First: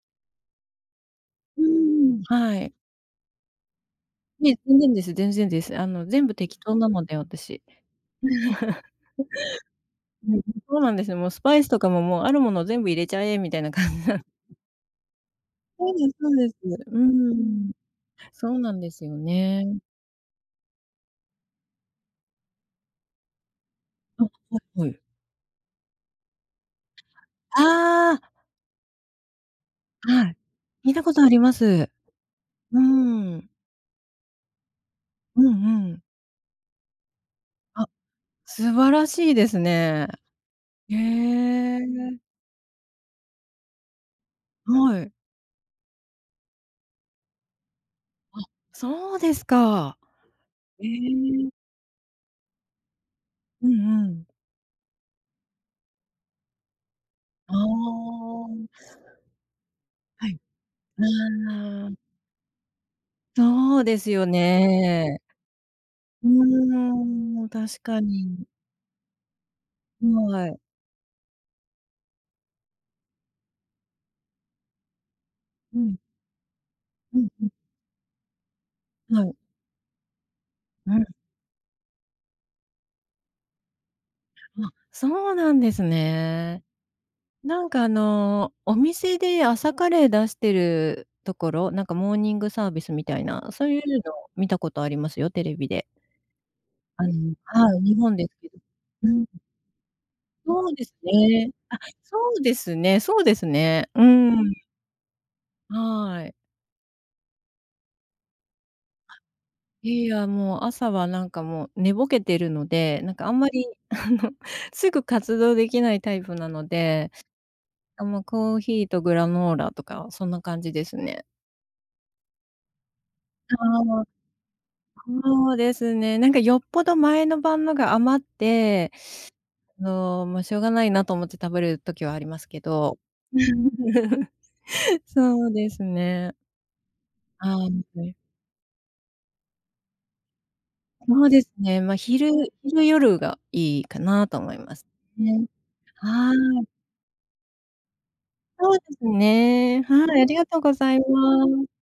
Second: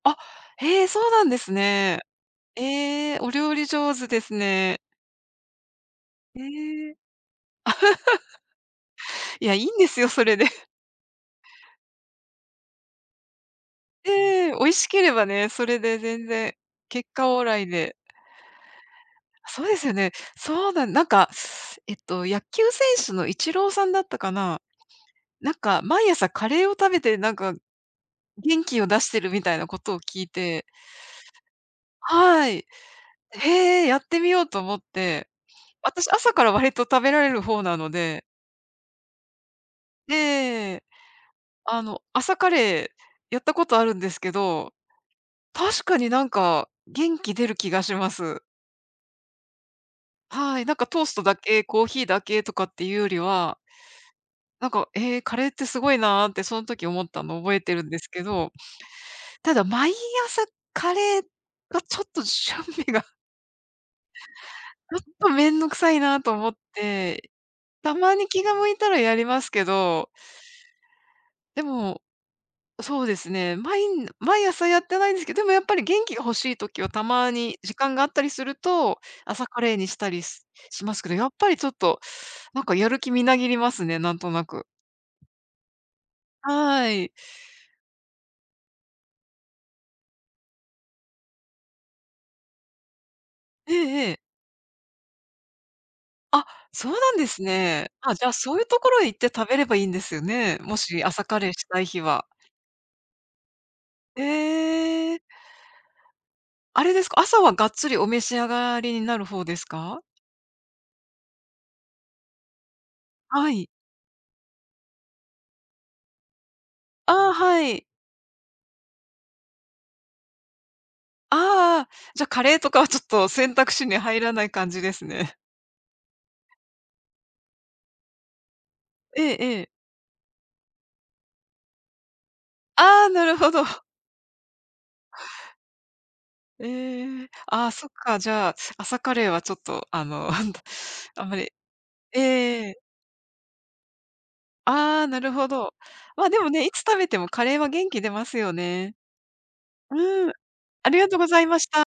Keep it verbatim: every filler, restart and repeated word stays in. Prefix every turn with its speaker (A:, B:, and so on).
A: あ、へえ、そうなんです
B: う
A: ね。
B: ん、はい。
A: ええ、お料理上手です
B: いえ、全
A: ね。
B: 然です全然です。あの全部
A: え
B: 適当な
A: え。
B: ので、私。
A: いや、いいんですよ、そ
B: う
A: れ
B: ん、
A: で。
B: そうなんですよ。もうスパイスとかももう、あるもの全部入れちゃえみたいな感じなん。
A: ええ、美味しければね、それ
B: そう
A: で
B: です
A: 全
B: そうです。
A: 然。
B: う
A: 結果オーライ
B: ん。
A: で。
B: そうなんですよ
A: そうで
B: ね。
A: すよね、そうなん、なんか、えっと、野球選手のイチローさんだった
B: あ、は
A: かな、
B: いはい。
A: なんか毎朝カレーを食べて、なんか、
B: ああ。
A: 元気を出してるみたいなことを聞
B: は
A: い
B: い、
A: て。
B: 聞いたことあります。
A: はい。
B: うん。
A: へえ、やってみようと思って。
B: うんうん。
A: 私、朝から割と食べられるほうな
B: あ、
A: ので。
B: 素晴らしいですね。
A: ええ。
B: へえ。
A: あの、朝カレーやったことあるんですけど。
B: はい。
A: 確かになんか、元気出る気がしま
B: あ、
A: す。
B: そうですか。
A: はい、なん
B: え
A: かトーストだ
B: え。
A: け、コーヒーだけとかっていうよりは
B: うんうん。
A: なんか、ええ、カレーって凄いなってその時思ったの
B: あ
A: 覚えてるんですけど。
B: あ。
A: ただ毎
B: はい。
A: 朝カ
B: う
A: レー、が
B: ーん。
A: ちょっとしゅんびが。
B: そうですよ
A: ちょっ
B: ね。
A: とめんどくさいな
B: う
A: と思って。
B: ーん、確
A: た
B: か
A: まに気
B: に。
A: が向いたらやりますけど。
B: はい。
A: でも、そうですね、まい毎朝やってないですけど、でもやっぱ
B: う
A: り
B: ん。
A: 元気が欲しい時はた
B: うん
A: ま
B: うん。
A: に時間があったりすると、
B: はい。
A: 朝カレーにしたりしし
B: う
A: ます
B: ん。
A: けど、やっぱりちょっとなんかやる気みなぎりますね、なんとなく。
B: あ、そうなんですね。
A: はい。
B: なんか、あの、お店で朝カレー出してるところ、なんかモーニングサービスみたいな、そう
A: え
B: いう
A: ええ
B: の
A: え。
B: 見たことありますよ、テレビで。
A: あ、そう
B: あ
A: なんで
B: の、
A: す
B: はい、
A: ね。
B: 日
A: あ、
B: 本で
A: じゃ
B: す
A: あ、
B: け
A: そ
B: ど。
A: ういうところへ
B: う
A: 行っ
B: ん。
A: て食べればいいんですね。
B: そう
A: も
B: です
A: し、朝カレー
B: ね。
A: し
B: あ、
A: たい日
B: そ
A: は。
B: うですねそうですね。うん。
A: ええ。
B: はい。
A: あれですか、朝はがっつりお召し上がりにな
B: あ、
A: る方ですか？
B: いや、もう、朝は、なんか、もう、寝ぼけてるので、なんか、あんま
A: は
B: り、
A: い。
B: あの、すぐ活動できないタイプなので、
A: ああ、はい。
B: あ、もう、コーヒーとグラノーラとかそんな感じですね。
A: ああ、じゃ、カレーとかはちょっと選択肢に
B: ああ。
A: 入らない感じですね。
B: そうですね。なんかよっぽど前の晩のが余って、
A: ええええ。
B: あの、ま、しょうがないなと思って食べる時はありますけど。
A: ああ、なるほど。
B: そうですね。
A: ええ、
B: ああ、
A: あ
B: は
A: あ、そっ
B: い。
A: か、じゃあ、朝カレーはちょっと、あの、あんあ
B: そう
A: んま
B: です
A: り。
B: ね、ま、昼
A: ええ。
B: 昼、夜がいいかなと思います
A: ああ、なる
B: ね。
A: ほど。ま、
B: は
A: でもね、
B: い。
A: いつ食べてもカレーは元気出ますよ
B: そうで
A: ね。
B: すね。はい、あ
A: うん、
B: りがとうご
A: あ
B: ざ
A: り
B: い
A: がとうございま
B: ま
A: した。